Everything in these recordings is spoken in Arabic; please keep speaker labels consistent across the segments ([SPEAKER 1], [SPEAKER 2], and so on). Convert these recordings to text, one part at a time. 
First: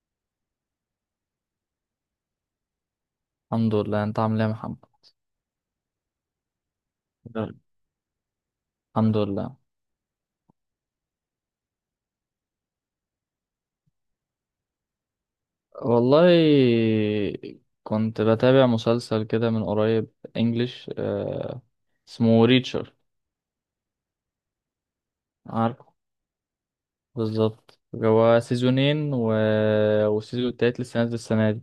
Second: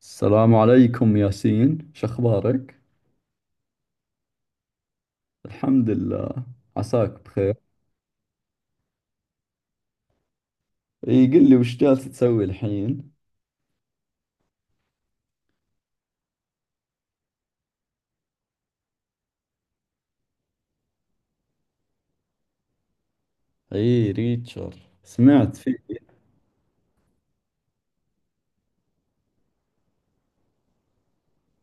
[SPEAKER 1] السلام عليكم ياسين، شخبارك؟
[SPEAKER 2] الحمد لله. انت عامل ايه يا محمد؟
[SPEAKER 1] الحمد لله، عساك بخير.
[SPEAKER 2] نعم. الحمد لله.
[SPEAKER 1] اي قل لي وش جالس تسوي الحين؟
[SPEAKER 2] والله كنت بتابع مسلسل كده من قريب. انجليش. اسمه ريتشر.
[SPEAKER 1] اي ريتشر، سمعت فيه.
[SPEAKER 2] عارفه. بالظبط، هو سيزونين والسيزون التالت لسه نازل السنة دي.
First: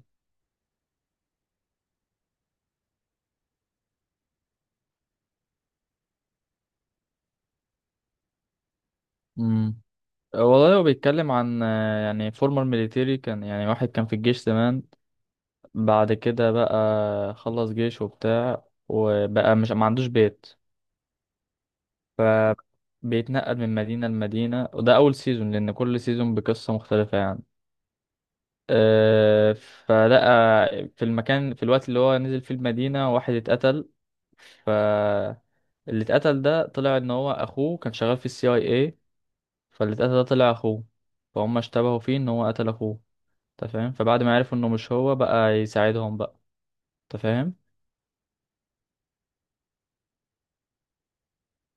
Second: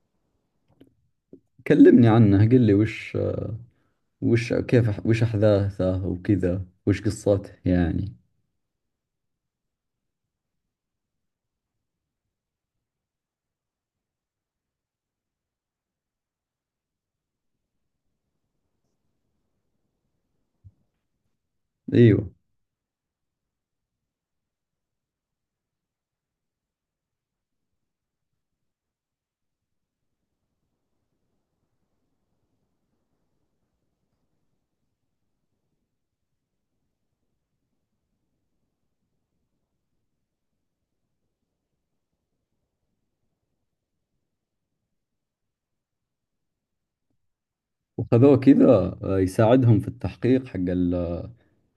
[SPEAKER 1] كلمني عنه، قل لي وش كيف، وش احداثه وكذا، وش قصته يعني.
[SPEAKER 2] مم. والله هو بيتكلم عن يعني فورمر ميليتيري، كان يعني واحد كان في الجيش زمان. بعد كده بقى خلص جيش وبتاع، وبقى مش ما عندوش بيت،
[SPEAKER 1] ايوه،
[SPEAKER 2] فبيتنقل من مدينة لمدينة. وده أول سيزون لأن كل سيزون بقصة مختلفة يعني. فلقى في المكان، في الوقت اللي هو نزل فيه المدينة، واحد اتقتل. ف اللي اتقتل ده طلع ان هو اخوه كان شغال في الCIA. فاللي اتقتل ده طلع اخوه، فهم اشتبهوا فيه ان هو قتل اخوه. انت فاهم؟ فبعد ما عرفوا انه مش هو، بقى يساعدهم بقى. انت فاهم؟
[SPEAKER 1] وخذوه كذا. آه، يساعدهم في التحقيق حق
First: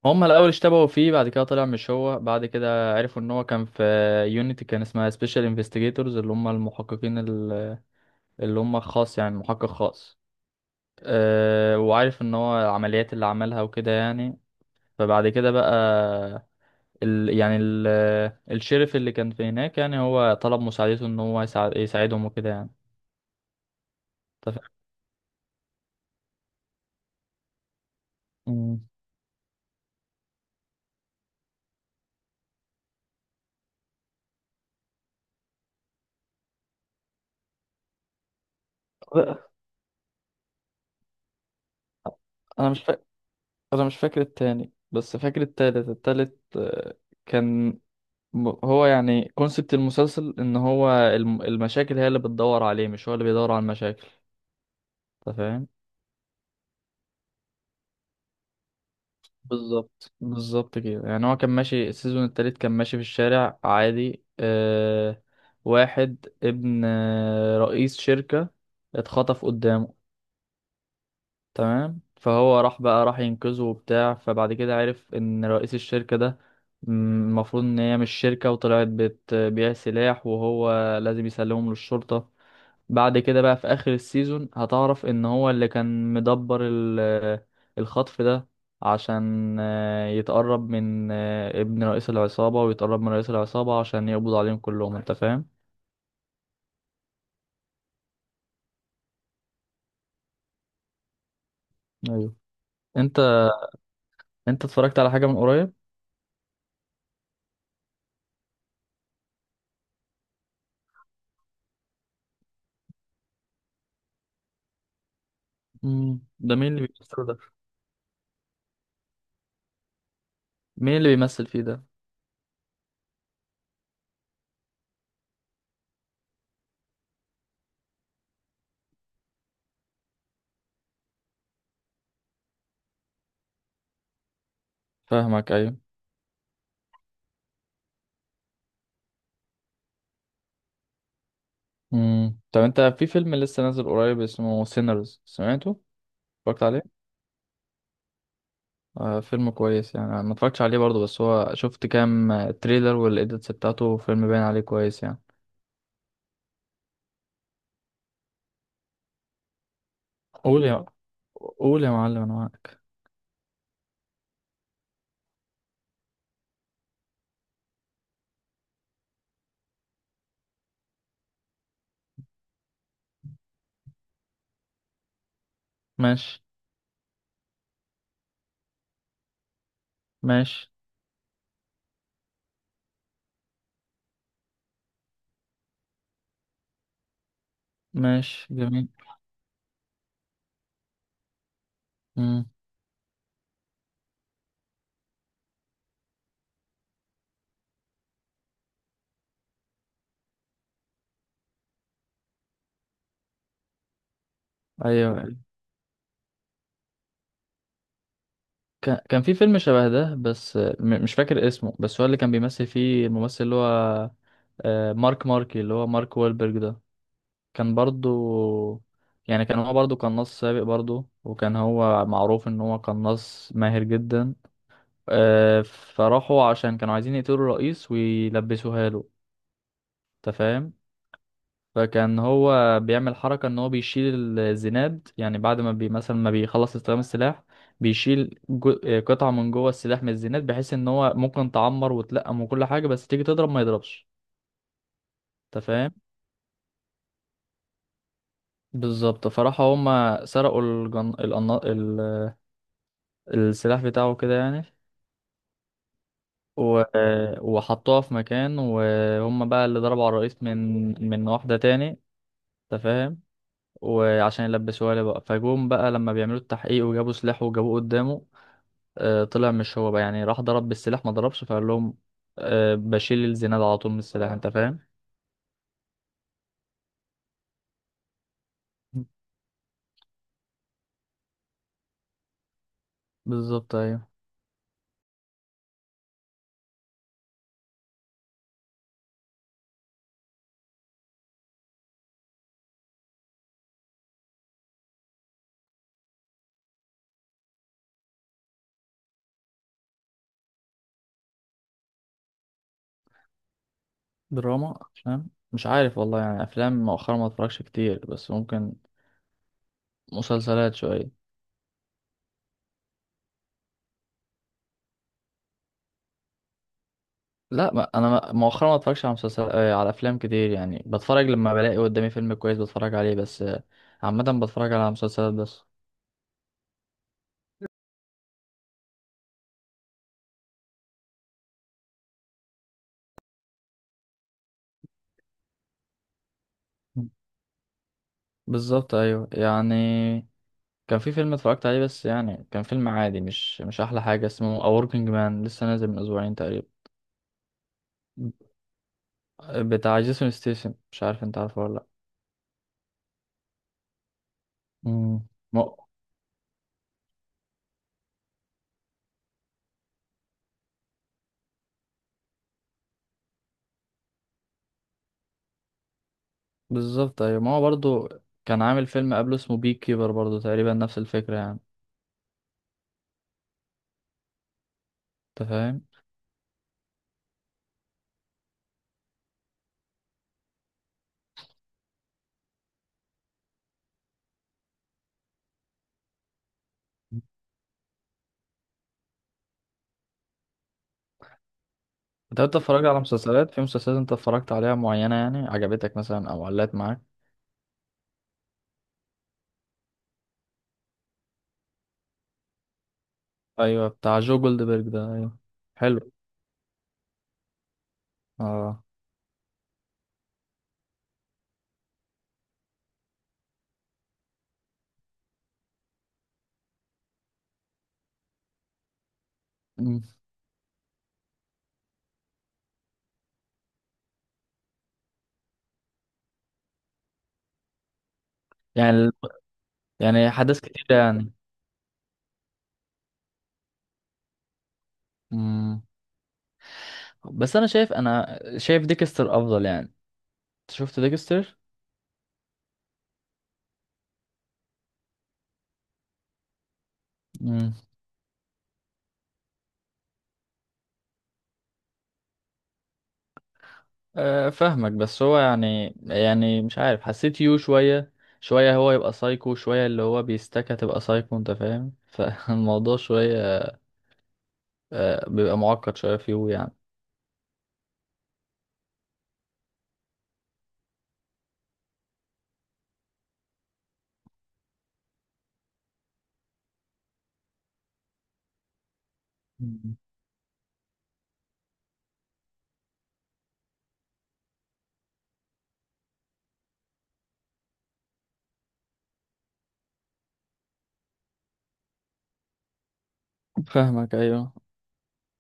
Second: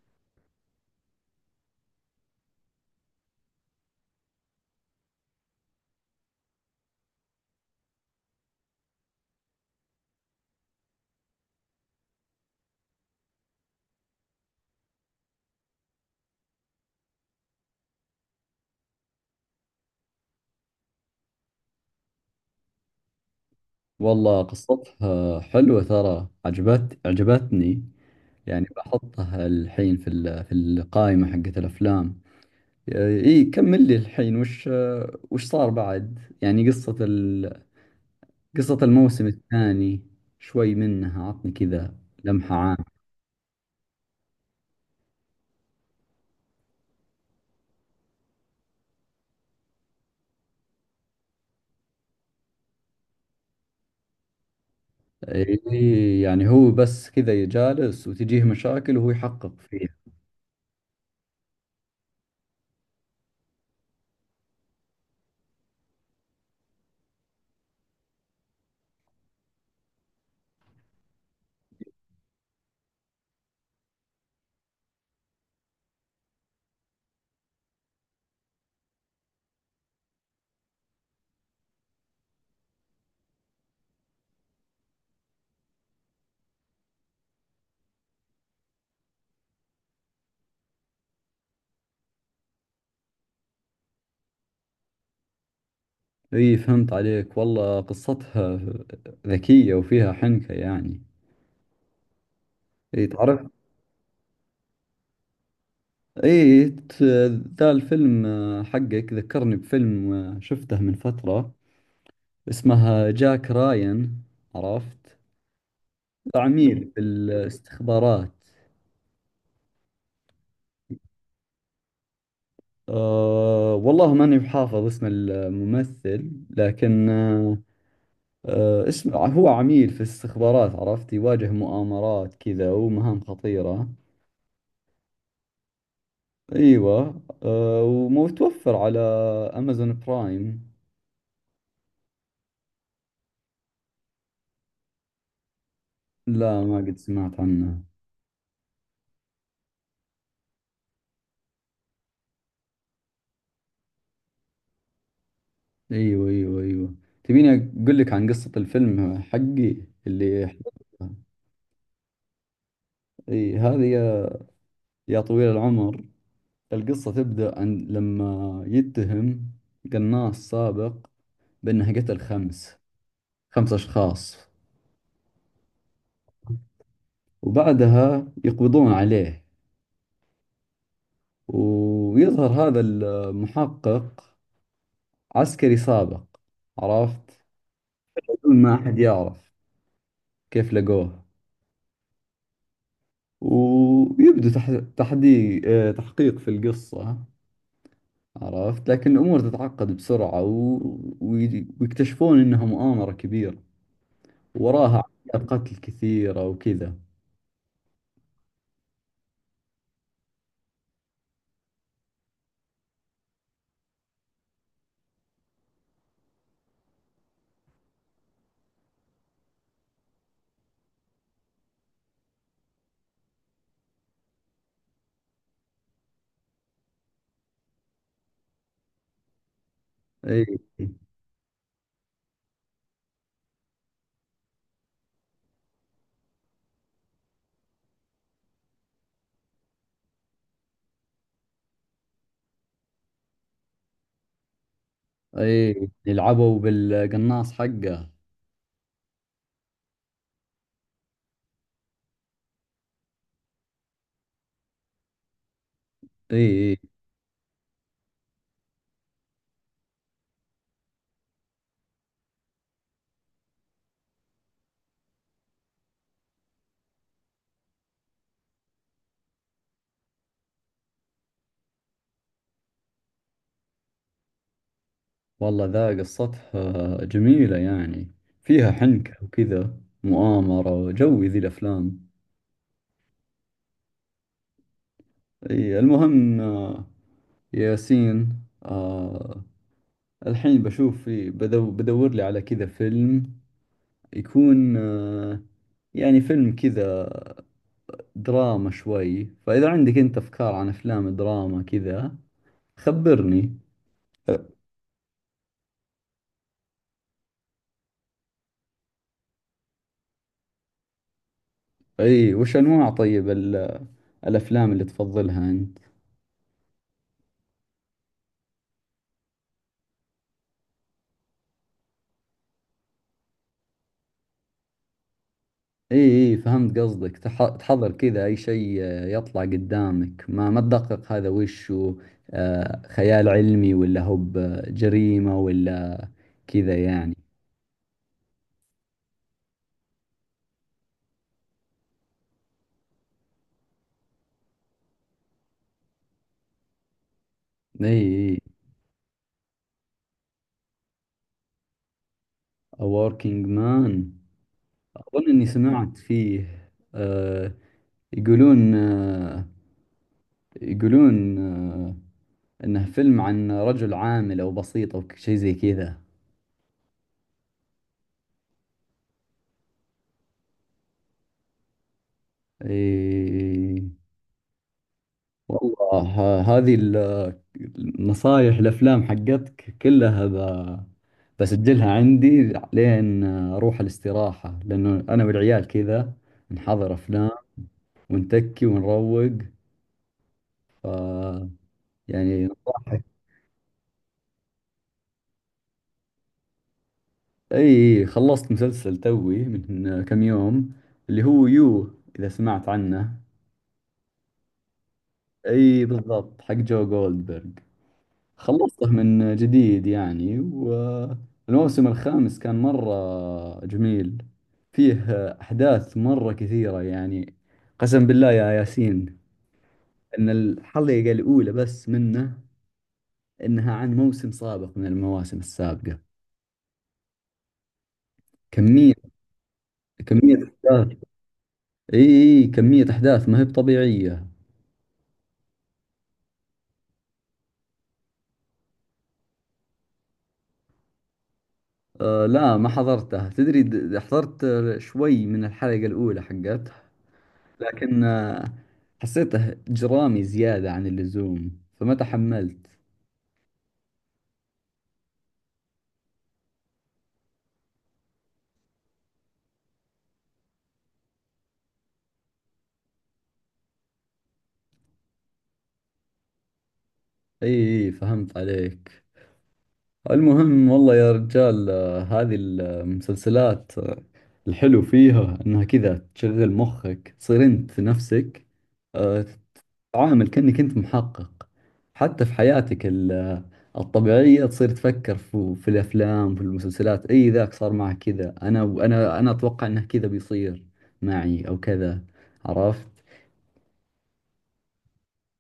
[SPEAKER 2] هم الاول اشتبهوا فيه، بعد كده طلع مش هو، بعد كده عرفوا ان هو كان في يونيتي، كان اسمها سبيشال انفستيجيتورز، اللي هم اللي هم خاص، يعني محقق خاص. وعارف ان هو العمليات اللي عملها وكده يعني. فبعد كده بقى ال يعني ال الشريف اللي كان في هناك، يعني هو طلب مساعدته ان هو يساعدهم وكده يعني.
[SPEAKER 1] والله
[SPEAKER 2] أنت فاهم؟
[SPEAKER 1] قصتها حلوة ترى، عجبتني. يعني
[SPEAKER 2] مم.
[SPEAKER 1] بحطها الحين في في القائمة حقت الافلام. اي كمل لي الحين، وش صار بعد، يعني قصة قصة الموسم
[SPEAKER 2] لا،
[SPEAKER 1] الثاني. شوي منها عطني كذا، لمحة
[SPEAKER 2] انا مش
[SPEAKER 1] عامة.
[SPEAKER 2] فاكر انا مش فاكر التاني، بس فاكر التالت التالت آه، كان هو يعني كونسبت المسلسل ان هو المشاكل هي اللي بتدور عليه، مش هو اللي بيدور على المشاكل. انت فاهم؟
[SPEAKER 1] اي يعني هو بس كذا جالس وتجيه مشاكل وهو يحقق فيها.
[SPEAKER 2] بالظبط بالظبط كده يعني. هو كان ماشي السيزون التالت كان ماشي في الشارع عادي. واحد ابن رئيس شركة اتخطف قدامه. تمام. فهو راح ينقذه وبتاع. فبعد كده عرف ان رئيس الشركة ده، م- المفروض ان هي مش شركة وطلعت بتبيع سلاح، وهو لازم يسلمهم للشرطة. بعد كده بقى، في اخر السيزون، هتعرف ان هو اللي كان مدبر الخطف ده، عشان يتقرب من ابن رئيس العصابة، ويتقرب من رئيس العصابة عشان يقبض عليهم كلهم. انت فاهم؟
[SPEAKER 1] اي فهمت عليك، والله قصتها ذكية وفيها حنكة يعني.
[SPEAKER 2] ايوه.
[SPEAKER 1] اي
[SPEAKER 2] انت
[SPEAKER 1] تعرف،
[SPEAKER 2] انت اتفرجت على حاجة من قريب؟
[SPEAKER 1] اي ت- ذا الفيلم، حقك، ذكرني بفيلم شفته من فترة، اسمها جاك راين، عرفت؟
[SPEAKER 2] ده مين
[SPEAKER 1] عميل
[SPEAKER 2] اللي بيمثل ده؟
[SPEAKER 1] بالاستخبارات.
[SPEAKER 2] مين اللي بيمثل فيه ده؟
[SPEAKER 1] أه والله ماني بحافظ اسم الممثل، لكن أه، اسم، هو عميل في الاستخبارات، عرفت، يواجه مؤامرات كذا ومهام خطيرة.
[SPEAKER 2] فاهمك، ايوه.
[SPEAKER 1] ايوه أه، ومتوفر على امازون برايم.
[SPEAKER 2] طب انت، في فيلم لسه نازل قريب اسمه سينرز، سمعته؟ اتفرجت
[SPEAKER 1] لا ما قد
[SPEAKER 2] عليه.
[SPEAKER 1] سمعت عنه.
[SPEAKER 2] فيلم كويس يعني. أنا ما اتفرجتش عليه برضه، بس هو شفت كام تريلر والإيديتس بتاعته، فيلم باين عليه كويس يعني.
[SPEAKER 1] ايوه ايوه ايوه، تبيني اقول لك عن قصة الفيلم حقي اللي
[SPEAKER 2] قول يا
[SPEAKER 1] حضرته؟
[SPEAKER 2] قول يا معلم، أنا معاك.
[SPEAKER 1] اي هذه يا طويل العمر، القصة تبدأ عن لما يتهم قناص سابق بأنه قتل خمس أشخاص،
[SPEAKER 2] ماشي.
[SPEAKER 1] وبعدها يقبضون عليه،
[SPEAKER 2] ماشي.
[SPEAKER 1] ويظهر هذا المحقق، عسكري سابق، عرفت،
[SPEAKER 2] ماشي
[SPEAKER 1] بدون ما
[SPEAKER 2] جميل.
[SPEAKER 1] أحد يعرف كيف لقوه.
[SPEAKER 2] مم.
[SPEAKER 1] ويبدو تح... تحدي... آه، تحقيق في القصة، عرفت، لكن الأمور تتعقد بسرعة و ويكتشفون إنها مؤامرة كبيرة وراها
[SPEAKER 2] أيوه.
[SPEAKER 1] عمليات قتل كثيرة وكذا.
[SPEAKER 2] كان في فيلم شبه ده، بس مش فاكر اسمه، بس هو اللي كان بيمثل فيه الممثل اللي هو آه، مارك ماركي اللي هو مارك وولبرج ده. كان برضه يعني كان هو برضه قناص سابق برضه، وكان هو معروف ان هو قناص ماهر جدا. فراحوا، عشان كانوا عايزين يقتلوا الرئيس ويلبسوها له. انت
[SPEAKER 1] اي
[SPEAKER 2] فاهم؟ فكان هو بيعمل حركة ان هو بيشيل الزناد، يعني بعد ما مثلا ما بيخلص استخدام السلاح، بيشيل جو... آه، قطعة من جوه السلاح من الزناد، بحيث ان هو ممكن تعمر وتلقم وكل حاجة، بس تيجي تضرب ما يضربش. انت
[SPEAKER 1] اي،
[SPEAKER 2] فاهم؟
[SPEAKER 1] يلعبوا بالقناص حقه.
[SPEAKER 2] بالظبط. فراحوا هما سرقوا السلاح بتاعه كده يعني.
[SPEAKER 1] اي
[SPEAKER 2] و...
[SPEAKER 1] اي،
[SPEAKER 2] آه، وحطوها في مكان، وهم بقى اللي ضربوا على الرئيس من واحدة تاني. انت فاهم؟ وعشان يلبسوها لي بقى، فجوم بقى لما بيعملوا التحقيق وجابوا سلاح وجابوه قدامه. طلع مش هو بقى، يعني راح ضرب بالسلاح ما ضربش، فقال لهم بشيل الزناد على طول من السلاح. انت فاهم؟
[SPEAKER 1] والله ذا قصتها جميلة يعني، فيها حنكة وكذا، مؤامرة، وجوي ذي الأفلام.
[SPEAKER 2] بالظبط، ايوه.
[SPEAKER 1] اي المهم ياسين، الحين بشوف، في بدو بدور لي على كذا فيلم، يكون آه، يعني فيلم كذا دراما شوي، فإذا عندك أنت أفكار عن أفلام دراما كذا خبرني.
[SPEAKER 2] دراما. فاهم. مش عارف والله، يعني افلام مؤخرا ما اتفرجش كتير، بس ممكن مسلسلات شويه.
[SPEAKER 1] اي وش انواع طيب الافلام اللي تفضلها انت.
[SPEAKER 2] لا، ما انا ما- مؤخرا ما اتفرجش على مسلسل على افلام كتير يعني. بتفرج لما بلاقي قدامي فيلم كويس بتفرج عليه بس. عامه بتفرج على مسلسلات بس.
[SPEAKER 1] اي اي، فهمت قصدك، تحضر كذا اي شيء يطلع قدامك، ما تدقق هذا وش هو، آه، خيال علمي ولا هو بجريمة ولا كذا يعني.
[SPEAKER 2] بالظبط ايوه يعني. كان في فيلم اتفرجت عليه، بس يعني كان فيلم عادي، مش احلى حاجه، اسمه A Working Man، لسه نازل من اسبوعين تقريبا.
[SPEAKER 1] اي اي،
[SPEAKER 2] بتاع جيسون ستيسن، مش عارف انت عارفه ولا لا.
[SPEAKER 1] A Working Man،
[SPEAKER 2] امم.
[SPEAKER 1] اظن اني
[SPEAKER 2] ما
[SPEAKER 1] سمعت فيه. آه، يقولون آه، يقولون انه فيلم عن رجل عامل او بسيط او شيء زي كذا.
[SPEAKER 2] بالظبط ايوه، ما هو برضه كان عامل فيلم قبله اسمه بي كيبر، برضه تقريبا نفس الفكره يعني.
[SPEAKER 1] اي
[SPEAKER 2] انت فاهم؟
[SPEAKER 1] والله، هذه النصايح الافلام حقتك كلها بسجلها عندي لين اروح الاستراحة، لانه انا والعيال كذا نحضر افلام ونتكي ونروق. ف
[SPEAKER 2] انت
[SPEAKER 1] يعني
[SPEAKER 2] انت اتفرجت على
[SPEAKER 1] نصحك.
[SPEAKER 2] مسلسلات في مسلسلات انت اتفرجت عليها معينه، يعني عجبتك مثلا او علقت معاك؟
[SPEAKER 1] اي خلصت مسلسل توي من كم يوم، اللي هو يو، اذا سمعت عنه.
[SPEAKER 2] ايوه، بتاع جو جولدبرج ده، ايوه.
[SPEAKER 1] اي
[SPEAKER 2] حلو.
[SPEAKER 1] بالضبط، حق جو جولدبرغ.
[SPEAKER 2] اه.
[SPEAKER 1] خلصته من جديد يعني، والموسم الخامس كان مرة جميل. فيه أحداث مرة كثيرة يعني. قسم بالله يا ياسين،
[SPEAKER 2] مم.
[SPEAKER 1] أن الحلقة الأولى بس منه، أنها عن موسم سابق من المواسم السابقة، كمية
[SPEAKER 2] يعني يعني
[SPEAKER 1] كمية
[SPEAKER 2] حدث كتير
[SPEAKER 1] أحداث.
[SPEAKER 2] يعني.
[SPEAKER 1] إي إي، كمية أحداث ما هي بطبيعية.
[SPEAKER 2] مم. بس انا شايف ديكستر افضل يعني. انت شفت ديكستر؟
[SPEAKER 1] أه لا ما حضرتها تدري، حضرت شوي من الحلقة الأولى حقت،
[SPEAKER 2] امم.
[SPEAKER 1] لكن آه، حسيته جرامي زيادة عن اللزوم فما تحملت.
[SPEAKER 2] أه فاهمك، بس هو يعني مش عارف، حسيت يو شوية شوية، هو يبقى سايكو شوية، اللي هو بيستكى تبقى سايكو. انت فاهم فالموضوع شوية أه بيبقى معقد شوية في يو يعني.
[SPEAKER 1] اي إي، فهمت عليك. المهم والله يا رجال، آه، هذه المسلسلات، آه، الحلو فيها انها كذا تشغل مخك، تصير انت نفسك آه، تتعامل كأنك انت محقق. حتى في حياتك الطبيعية، تصير تفكر في, في الافلام في المسلسلات، اي ذاك صار معه كذا، انا اتوقع انه كذا بيصير معي او كذا، عرفت.
[SPEAKER 2] فاهمك، ايوه.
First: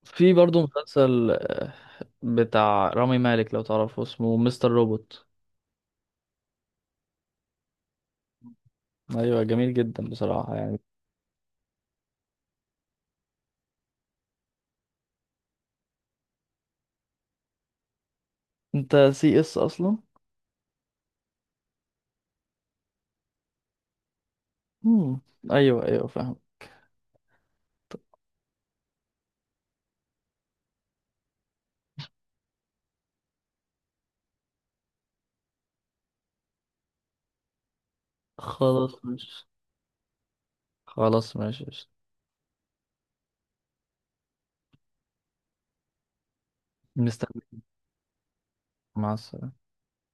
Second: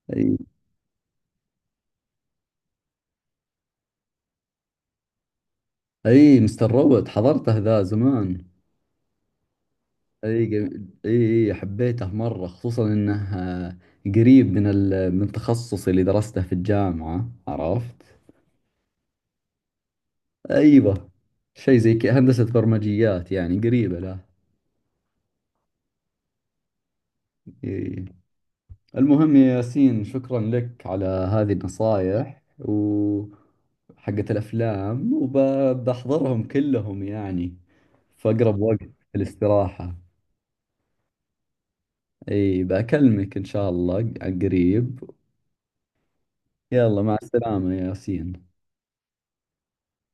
[SPEAKER 2] في
[SPEAKER 1] اي
[SPEAKER 2] برضه مسلسل بتاع رامي مالك، لو تعرفه اسمه مستر روبوت.
[SPEAKER 1] اي، مستر روبوت حضرته ذا زمان.
[SPEAKER 2] ايوه، جميل جدا
[SPEAKER 1] اي
[SPEAKER 2] بصراحة يعني.
[SPEAKER 1] اي اي، حبيته مرة، خصوصا انه آه، قريب من من تخصصي اللي درسته في الجامعة، عرفت.
[SPEAKER 2] انت CS اصلا؟
[SPEAKER 1] ايوه شيء زي كذا، هندسة برمجيات يعني قريبة له.
[SPEAKER 2] مم. ايوه ايوه فاهم.
[SPEAKER 1] إيه. المهم يا ياسين، شكرا لك على هذه النصائح و حقت الأفلام، وبحضرهم كلهم يعني في أقرب وقت في
[SPEAKER 2] خلاص ماشي.
[SPEAKER 1] الاستراحة.
[SPEAKER 2] خلاص ماشي.
[SPEAKER 1] اي بكلمك ان شاء الله عن قريب. يلا مع
[SPEAKER 2] مستني.
[SPEAKER 1] السلامة يا ياسين.
[SPEAKER 2] مع السلامة.